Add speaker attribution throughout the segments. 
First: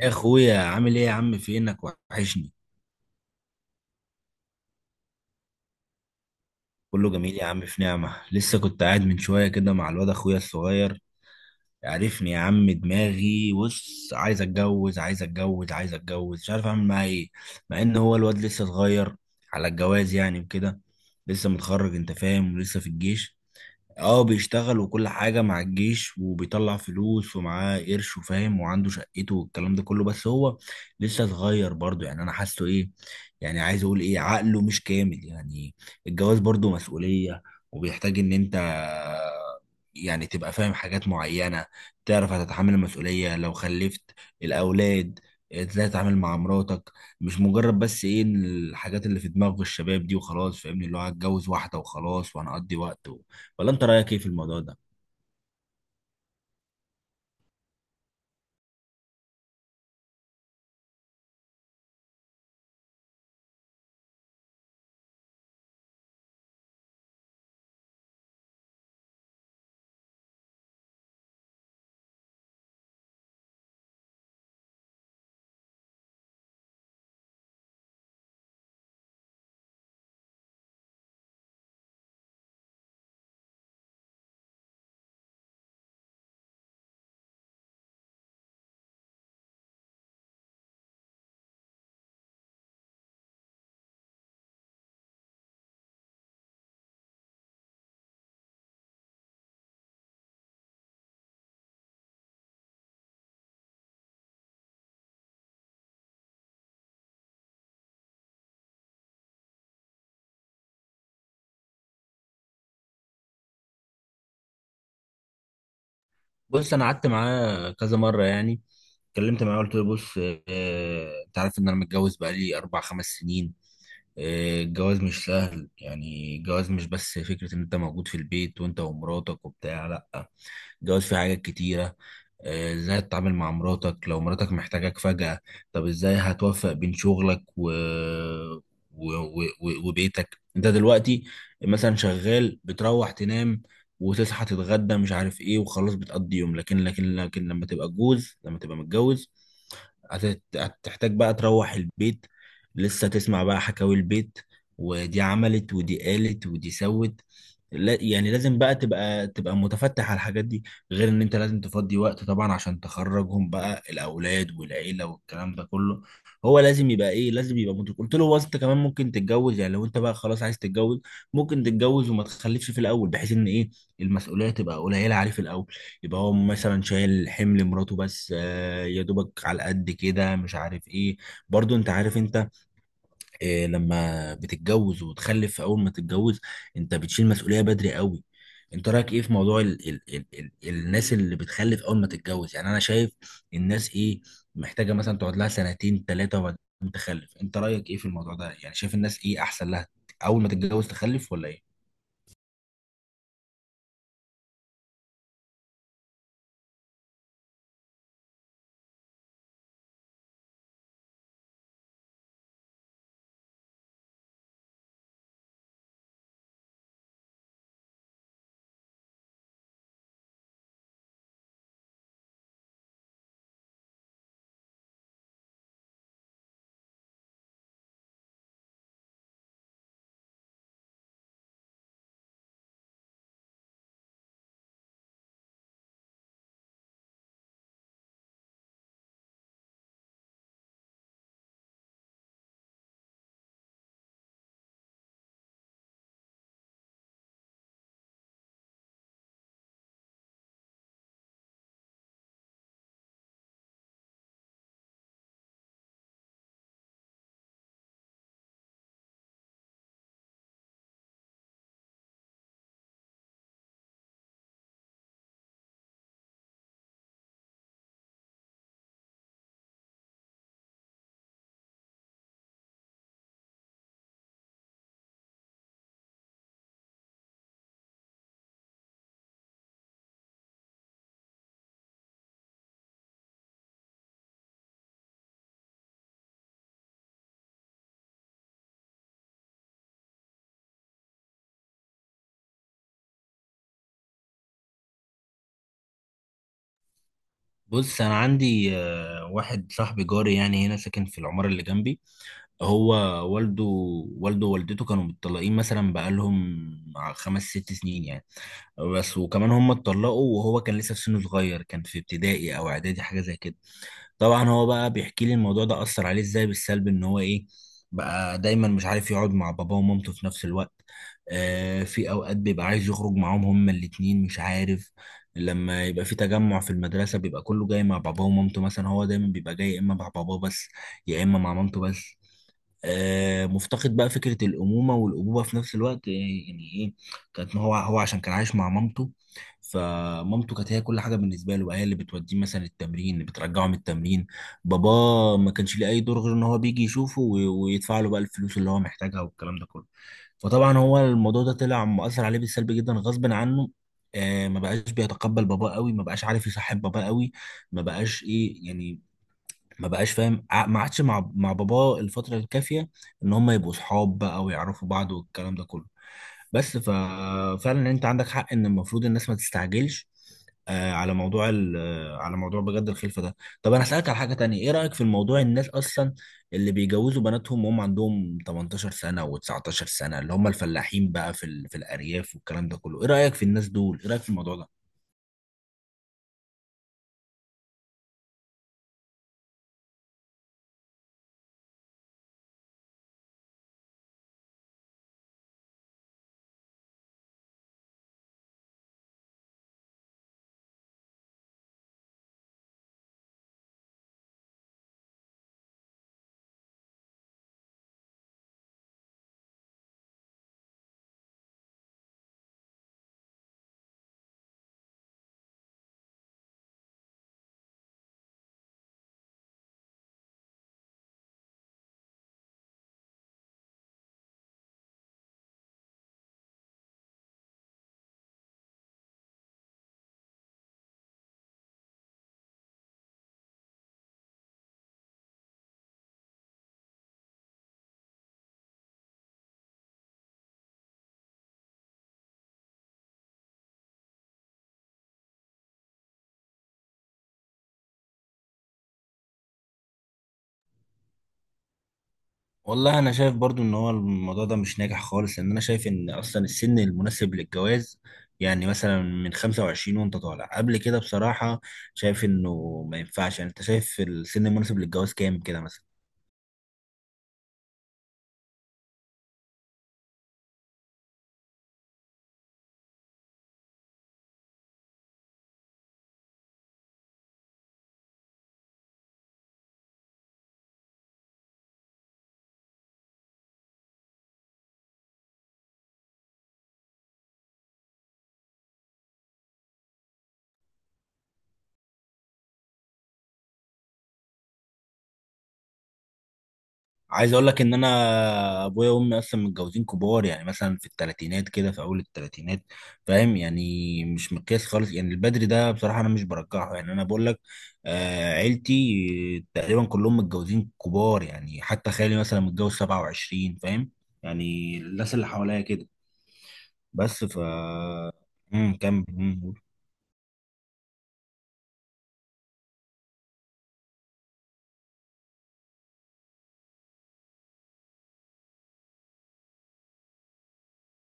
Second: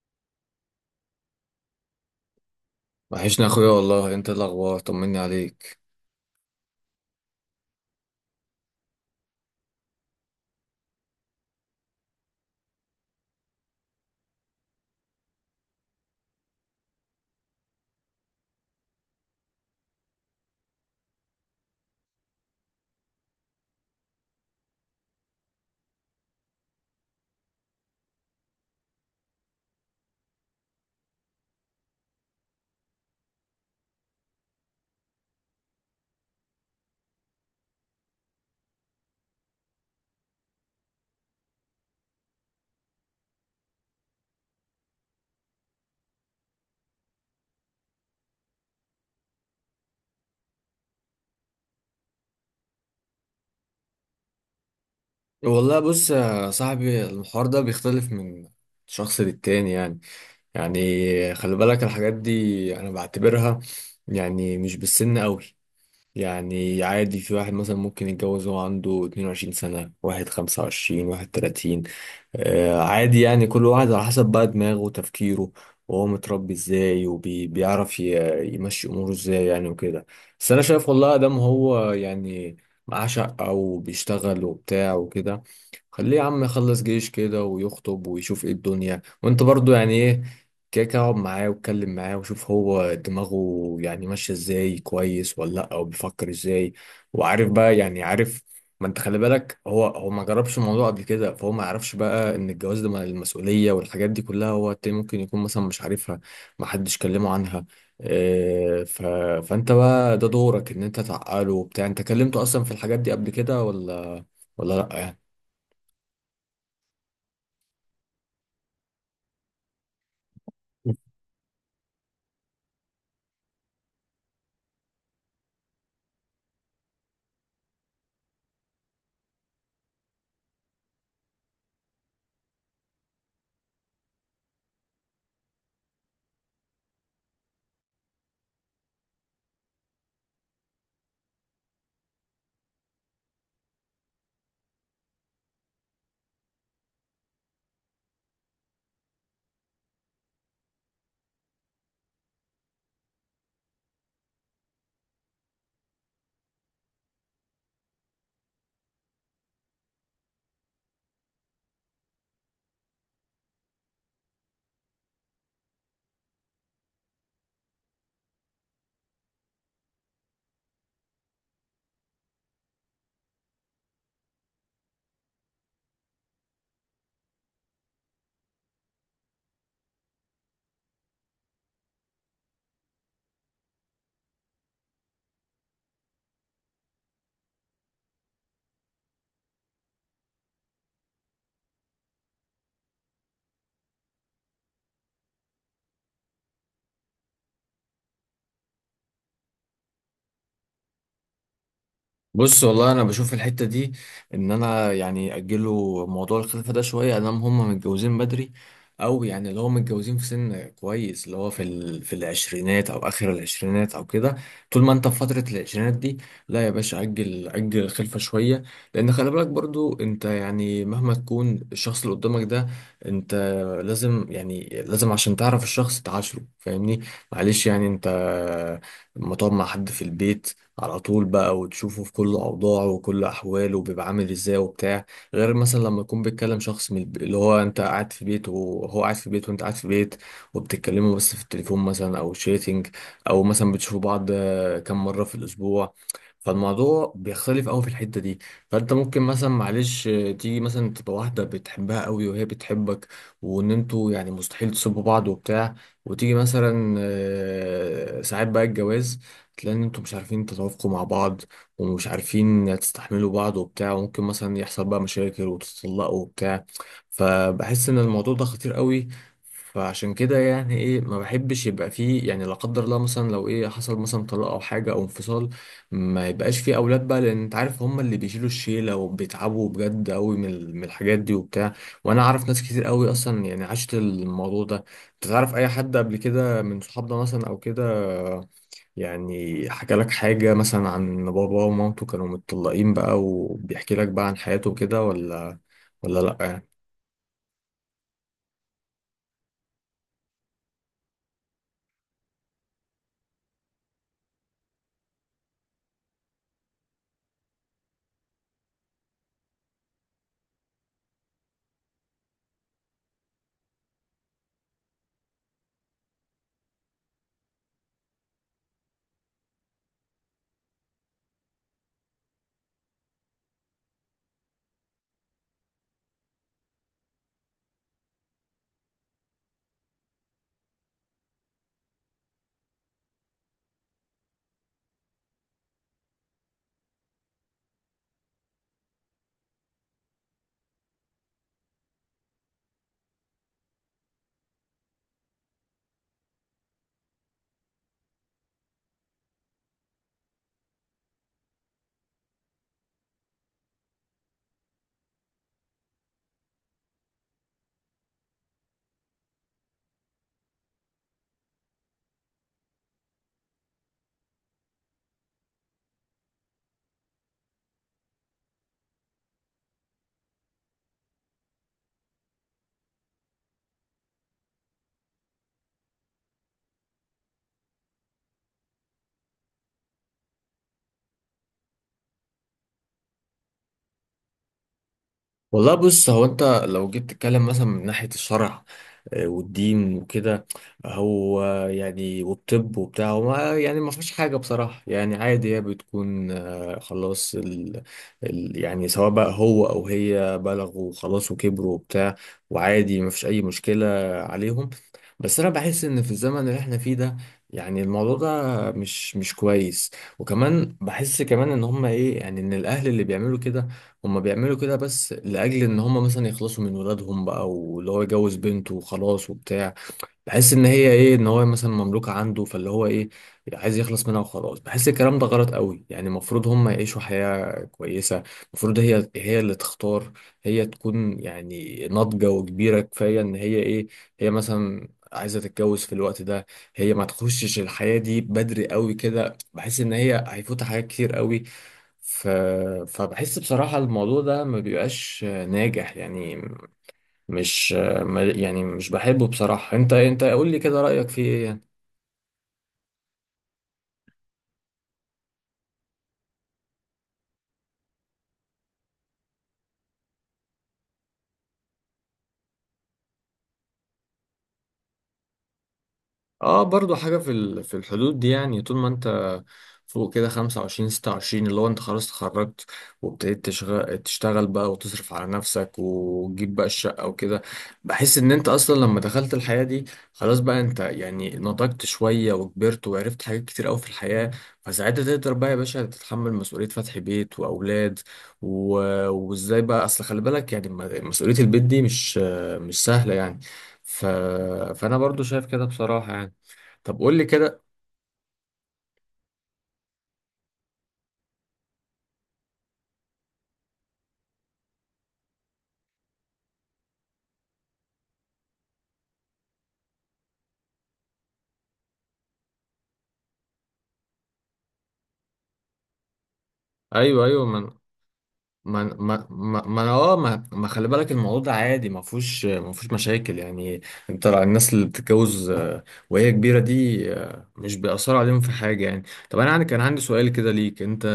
Speaker 1: يا اخويا عامل ايه يا عم؟ فينك، وحشني.
Speaker 2: وحشنا يا اخويا، والله انت إيه الاخبار؟ طمني عليك.
Speaker 1: كله جميل يا عم، في نعمة. لسه كنت قاعد من شوية كده مع الواد اخويا الصغير. عارفني يا عم، دماغي بص عايز اتجوز عايز اتجوز عايز اتجوز، مش عارف اعمل معاه ايه. مع ان هو الواد لسه صغير على الجواز يعني وكده. لسه متخرج انت فاهم، ولسه في الجيش. اه بيشتغل وكل حاجة مع الجيش، وبيطلع فلوس ومعاه قرش وفاهم وعنده شقته والكلام ده كله، بس هو لسه صغير برضه. يعني انا حاسه ايه، يعني عايز اقول ايه، عقله مش كامل يعني. الجواز برضه مسؤولية، وبيحتاج ان انت يعني تبقى فاهم حاجات معينة، تعرف هتتحمل المسؤولية لو خلفت الأولاد، ازاي تتعامل مع مراتك. مش مجرد بس ايه، إن الحاجات اللي في دماغ الشباب دي وخلاص فاهمني، اللي هو هتجوز واحدة وخلاص وهنقضي وقت. ولا انت رايك ايه في الموضوع ده؟
Speaker 2: والله بص يا صاحبي، الحوار ده بيختلف من شخص للتاني يعني خلي بالك الحاجات دي انا بعتبرها يعني مش بالسن قوي. يعني عادي، في واحد مثلا ممكن يتجوز وهو عنده 22 سنة، واحد 25، واحد 30. عادي يعني كل واحد على حسب بقى دماغه وتفكيره، وهو متربي ازاي وبيعرف يمشي اموره ازاي يعني وكده. بس انا شايف والله ادم هو يعني معاه شقة وبيشتغل وبتاع وكده. خليه يا عم يخلص جيش كده ويخطب ويشوف ايه الدنيا، وانت برضو يعني ايه، كده كده اقعد معاه واتكلم معاه وشوف هو دماغه يعني ماشية ازاي كويس ولا لأ، او بيفكر ازاي وعارف بقى يعني عارف. ما انت خلي بالك، هو ما جربش الموضوع قبل كده، فهو ما يعرفش بقى ان الجواز ده مع المسؤوليه والحاجات دي كلها، هو التاني ممكن يكون مثلا مش عارفها، ما حدش كلمه عنها. اه ف... فانت بقى ده دورك ان انت تعقله وبتاع، انت كلمته اصلا في الحاجات دي قبل كده ولا لا يعني؟
Speaker 1: بص انا قعدت معاه كذا مره يعني، اتكلمت معاه قلت له بص اه انت عارف ان انا متجوز بقالي اربع خمس سنين. اه الجواز مش سهل يعني، الجواز مش بس فكره ان انت موجود في البيت وانت ومراتك وبتاع، لا، الجواز فيه حاجات كتيره. آه، ازاي تتعامل مع مراتك لو مراتك محتاجاك فجأة؟ طب ازاي هتوفق بين شغلك وبيتك انت دلوقتي؟ مثلا شغال بتروح تنام وتصحى تتغدى مش عارف ايه وخلاص بتقضي يوم، لكن لما تبقى جوز، لما تبقى متجوز، هتحتاج بقى تروح البيت لسه تسمع بقى حكاوي البيت، ودي عملت ودي قالت ودي سوت. لا يعني لازم بقى تبقى متفتح على الحاجات دي، غير ان انت لازم تفضي وقت طبعا عشان تخرجهم بقى الاولاد والعيله والكلام ده كله. هو لازم يبقى ايه، لازم يبقى مدرك. قلت له هو انت كمان ممكن تتجوز يعني، لو انت بقى خلاص عايز تتجوز ممكن تتجوز وما تخلفش في الاول، بحيث ان ايه المسؤولية تبقى قليلة عليه في الأول. يبقى هو مثلا شايل حمل مراته بس، آه، يا دوبك على قد كده مش عارف إيه. برضو أنت عارف أنت، آه، لما بتتجوز وتخلف أول ما تتجوز أنت بتشيل مسؤولية بدري قوي. أنت رأيك إيه في موضوع ال ال ال ال الناس اللي بتخلف أول ما تتجوز؟ يعني أنا شايف الناس إيه، محتاجة مثلا تقعد لها سنتين ثلاثة وبعدين تخلف. أنت رأيك إيه في الموضوع ده؟ يعني شايف الناس إيه أحسن لها، أول ما تتجوز تخلف ولا إيه؟
Speaker 2: بص والله، انا بشوف الحته دي ان انا يعني اجله موضوع الخلفه ده شويه، ادام هم متجوزين بدري، او يعني اللي هو متجوزين في سن كويس، اللي هو في العشرينات او اخر العشرينات او كده. طول ما انت في فتره العشرينات دي، لا يا باشا، اجل اجل الخلفه شويه، لان خلي بالك برضو انت يعني مهما تكون الشخص اللي قدامك ده، انت لازم يعني لازم، عشان تعرف الشخص تعاشره، فاهمني؟ معلش يعني انت لما تقعد مع حد في البيت على طول بقى، وتشوفه في كل أوضاعه وكل أحواله وبيبقى عامل إزاي وبتاع، غير مثلا لما يكون بيتكلم شخص اللي هو أنت قاعد في بيت وهو قاعد في بيت وأنت قاعد في بيت، وبتتكلموا بس في التليفون مثلا أو شيتنج، أو مثلا بتشوفوا بعض كم مرة في الأسبوع. فالموضوع بيختلف قوي في الحتة دي. فأنت ممكن مثلا معلش تيجي مثلا تبقى واحدة بتحبها قوي وهي بتحبك، وإن أنتوا يعني مستحيل تسيبوا بعض وبتاع، وتيجي مثلا ساعات بقى الجواز، تلاقي ان انتوا مش عارفين تتوافقوا مع بعض، ومش عارفين تستحملوا بعض وبتاع، وممكن مثلا يحصل بقى مشاكل وتتطلقوا وبتاع. فبحس ان الموضوع ده خطير قوي. فعشان كده يعني ايه، ما بحبش يبقى فيه يعني، لا قدر الله، مثلا لو ايه حصل مثلا طلاق او حاجه او انفصال، ما يبقاش فيه اولاد بقى، لان انت عارف هم اللي بيشيلوا الشيله وبيتعبوا بجد قوي من الحاجات دي وبتاع. وانا اعرف ناس كتير قوي اصلا يعني عاشت الموضوع ده. انت تعرف اي حد قبل كده من صحابنا مثلا او كده يعني حكى لك حاجة مثلا عن بابا ومامته كانوا متطلقين بقى، وبيحكي لك بقى عن حياته كده ولا لأ يعني؟
Speaker 1: بص انا عندي آه، واحد صاحبي جاري يعني هنا ساكن في العمارة اللي جنبي. هو والده، والده ووالدته كانوا متطلقين مثلا بقالهم خمس ست سنين يعني، بس وكمان هم اتطلقوا وهو كان لسه في سنه صغير، كان في ابتدائي او اعدادي حاجة زي كده. طبعا هو بقى بيحكي لي الموضوع ده اثر عليه ازاي بالسلب، ان هو ايه بقى دايما مش عارف يقعد مع باباه ومامته في نفس الوقت. آه في اوقات بيبقى عايز يخرج معاهم هما الاتنين مش عارف. لما يبقى في تجمع في المدرسة بيبقى كله جاي مع باباه ومامته، مثلا هو دايما بيبقى جاي يا اما مع باباه بس يا اما مع مامته بس. آه، مفتقد بقى فكرة الأمومة والأبوة في نفس الوقت. آه، يعني إيه، كانت هو هو عشان كان عايش مع مامته، فمامته كانت هي كل حاجه بالنسبه له بقى، هي اللي بتوديه مثلا التمرين اللي بترجعه من التمرين. بابا ما كانش ليه اي دور غير ان هو بيجي يشوفه ويدفع له بقى الفلوس اللي هو محتاجها والكلام ده كله. فطبعا هو الموضوع ده طلع مؤثر عليه بالسلب جدا غصب عنه. آه ما بقاش بيتقبل باباه قوي، ما بقاش عارف يصاحب باباه قوي، ما بقاش ايه يعني، ما بقاش فاهم ما عادش مع باباه الفتره الكافيه ان هم يبقوا صحاب بقى ويعرفوا بعض والكلام ده كله. بس ففعلا انت عندك حق ان المفروض الناس ما تستعجلش، آه، على موضوع آه، على موضوع بجد الخلفه ده. طب انا اسالك على حاجه تانية، ايه رايك في الموضوع الناس اصلا اللي بيجوزوا بناتهم وهم عندهم 18 سنه و19 سنه، اللي هم الفلاحين بقى في في الارياف والكلام ده كله؟ ايه رايك في الناس دول؟ ايه رايك في الموضوع ده؟
Speaker 2: والله بص، هو أنت لو جيت تتكلم مثلا من ناحية الشرع والدين وكده، هو يعني والطب وبتاع، هو يعني ما فيش حاجة بصراحة يعني عادي، هي بتكون خلاص، يعني سواء بقى هو أو هي بلغوا خلاص وكبروا وبتاع، وعادي ما فيش أي مشكلة عليهم. بس أنا بحس إن في الزمن اللي احنا فيه ده، يعني الموضوع ده مش كويس. وكمان بحس كمان إن هما إيه يعني، إن الأهل اللي بيعملوا كده، هما بيعملوا كده بس لأجل إن هما مثلا يخلصوا من ولادهم بقى، واللي هو يجوز بنته وخلاص وبتاع. بحس إن هي إيه، إن هو مثلا مملوكة عنده، فاللي هو إيه عايز يخلص منها وخلاص. بحس الكلام ده غلط قوي، يعني المفروض هما يعيشوا حياة كويسة. المفروض هي اللي تختار، هي تكون يعني ناضجة وكبيرة كفاية إن هي إيه، هي مثلا عايزة تتجوز في الوقت ده. هي ما تخشش الحياة دي بدري قوي كده، بحس إن هي هيفوتها حاجات كتير قوي. ف... فبحس بصراحة الموضوع ده ما بيبقاش ناجح يعني. مش ما- يعني مش بحبه بصراحة. انت قول لي كده رأيك فيه ايه؟
Speaker 1: والله انا شايف برضو ان هو الموضوع ده مش ناجح خالص، لان انا شايف ان اصلا السن المناسب للجواز يعني مثلا من 25 وانت طالع قبل كده بصراحة. شايف انه ما ينفعش يعني. انت شايف السن المناسب للجواز كام كده مثلا؟
Speaker 2: اه، برضو حاجة في الحدود دي يعني، طول ما انت فوق كده 25 26، اللي هو انت خلاص اتخرجت، وابتديت تشتغل بقى، وتصرف على نفسك، وتجيب بقى الشقة وكده. بحس ان انت اصلا لما دخلت الحياة دي، خلاص بقى انت يعني نضجت شوية وكبرت وعرفت حاجات كتير قوي في الحياة، فساعتها تقدر بقى يا باشا تتحمل مسؤولية فتح بيت واولاد. و... وازاي بقى، اصل خلي بالك يعني مسؤولية البيت دي مش سهلة يعني. ف... فانا برضو شايف كده بصراحة يعني. طب قول لي
Speaker 1: عايز اقول لك
Speaker 2: كده.
Speaker 1: ان انا ابويا وامي اصلا متجوزين كبار، يعني مثلا في الثلاثينات كده في اول الثلاثينات، فاهم يعني. مش مقياس خالص يعني البدري ده، بصراحه انا مش برجحه يعني، انا بقول لك. آه عيلتي تقريبا كلهم متجوزين كبار يعني، حتى خالي مثلا متجوز 27 فاهم يعني. الناس اللي حواليا كده، بس
Speaker 2: ايوه
Speaker 1: ف
Speaker 2: ايوه، ما ما ما
Speaker 1: كمل.
Speaker 2: ما ما انا، ما خلي بالك الموضوع ده عادي، ما فيهوش مشاكل يعني. انت الناس اللي بتتجوز وهي كبيره دي، مش بيأثر عليهم في حاجه يعني. طب انا كان عندي سؤال كده ليك انت.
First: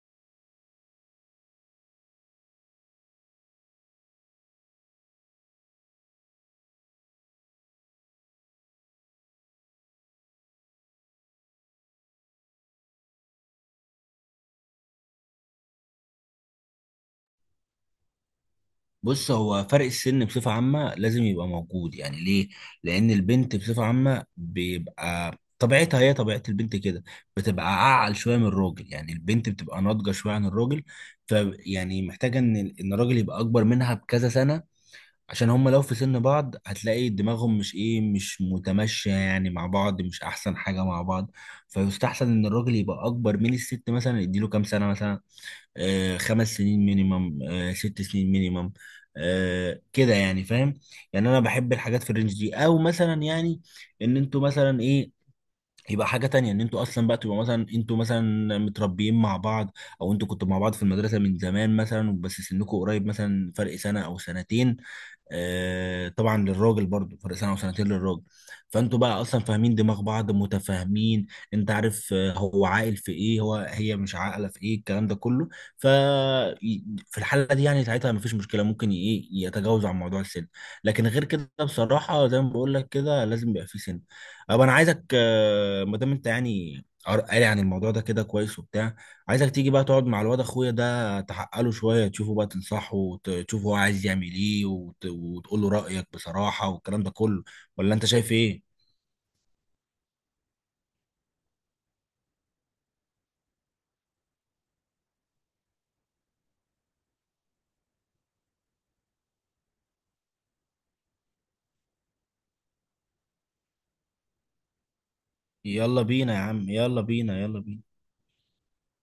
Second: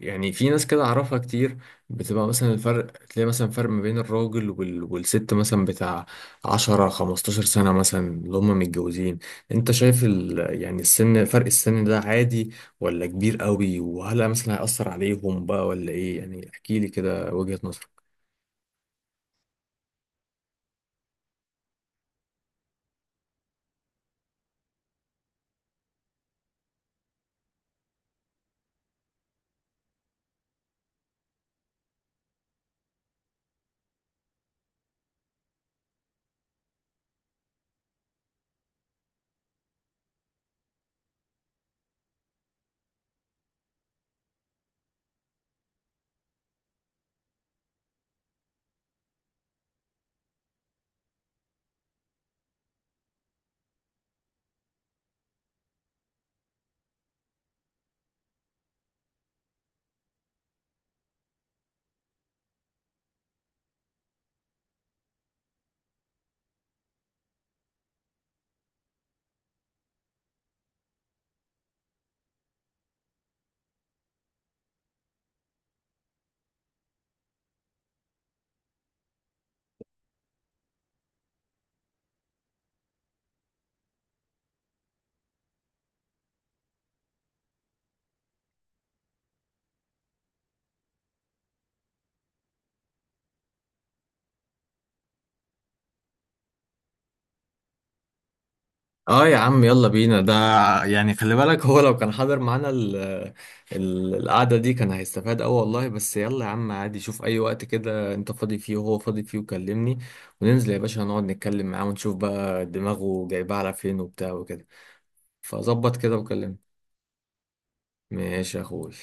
Speaker 2: يعني في ناس كده اعرفها كتير، بتبقى مثلا الفرق، تلاقي مثلا فرق ما بين الراجل والست مثلا بتاع 10 15 سنة مثلا، اللي هم متجوزين. انت شايف يعني فرق السن ده عادي ولا كبير قوي، وهل مثلا هيأثر عليهم بقى ولا ايه يعني؟ احكيلي كده وجهة نظرك.
Speaker 1: بص هو فرق السن بصفة عامة لازم يبقى موجود يعني. ليه؟ لأن البنت بصفة عامة بيبقى طبيعتها، هي طبيعة البنت كده، بتبقى أعقل شوية من الراجل، يعني البنت بتبقى ناضجة شوية عن الراجل. ف يعني محتاجة إن الراجل يبقى أكبر منها بكذا سنة، عشان هما لو في سن بعض هتلاقي دماغهم مش إيه، مش متمشية يعني مع بعض، مش أحسن حاجة مع بعض. فيستحسن إن الراجل يبقى أكبر من الست، مثلا يديله كام سنة مثلا، آه، خمس سنين مينيمم، آه، ست سنين مينيمم، آه، كده يعني فاهم. يعني انا بحب الحاجات في الرينج دي، او مثلا يعني ان انتوا مثلا ايه، يبقى حاجة تانية ان انتوا اصلا بقى تبقى مثلا انتوا مثلا متربيين مع بعض، او انتوا كنتوا مع بعض في المدرسة من زمان مثلا بس سنكوا قريب مثلا فرق سنة او سنتين، آه، طبعا للراجل برضو فرق سنه وسنتين للراجل. فانتوا بقى اصلا فاهمين دماغ بعض متفاهمين، انت عارف آه، هو عاقل في ايه هو هي مش عاقله في ايه، الكلام ده كله. ف في الحاله دي يعني ساعتها مفيش مشكله، ممكن ايه يتجاوز عن موضوع السن. لكن غير كده بصراحه زي ما بقول لك كده لازم يبقى في سن. طب انا عايزك آه، ما دام انت يعني قاري عن الموضوع ده كده كويس وبتاع، عايزك تيجي بقى تقعد مع الواد اخويا ده، تحقق له شويه تشوفه بقى تنصحه وتشوفه هو عايز يعمل ايه وتقول له رايك بصراحه والكلام ده كله. ولا انت شايف ايه؟
Speaker 2: اه، يا عم يلا بينا ده، يعني خلي بالك هو لو كان حاضر معانا ال القعدة دي، كان هيستفاد اوي والله. بس يلا يا عم عادي، شوف اي وقت كده انت فاضي فيه وهو فاضي فيه، وكلمني. وننزل يا باشا نقعد نتكلم معاه ونشوف بقى دماغه جايبها على فين وبتاع وكده. فظبط
Speaker 1: يلا
Speaker 2: كده
Speaker 1: بينا يا
Speaker 2: وكلمني.
Speaker 1: عم، يلا بينا، يلا بينا.
Speaker 2: ماشي يا اخوي.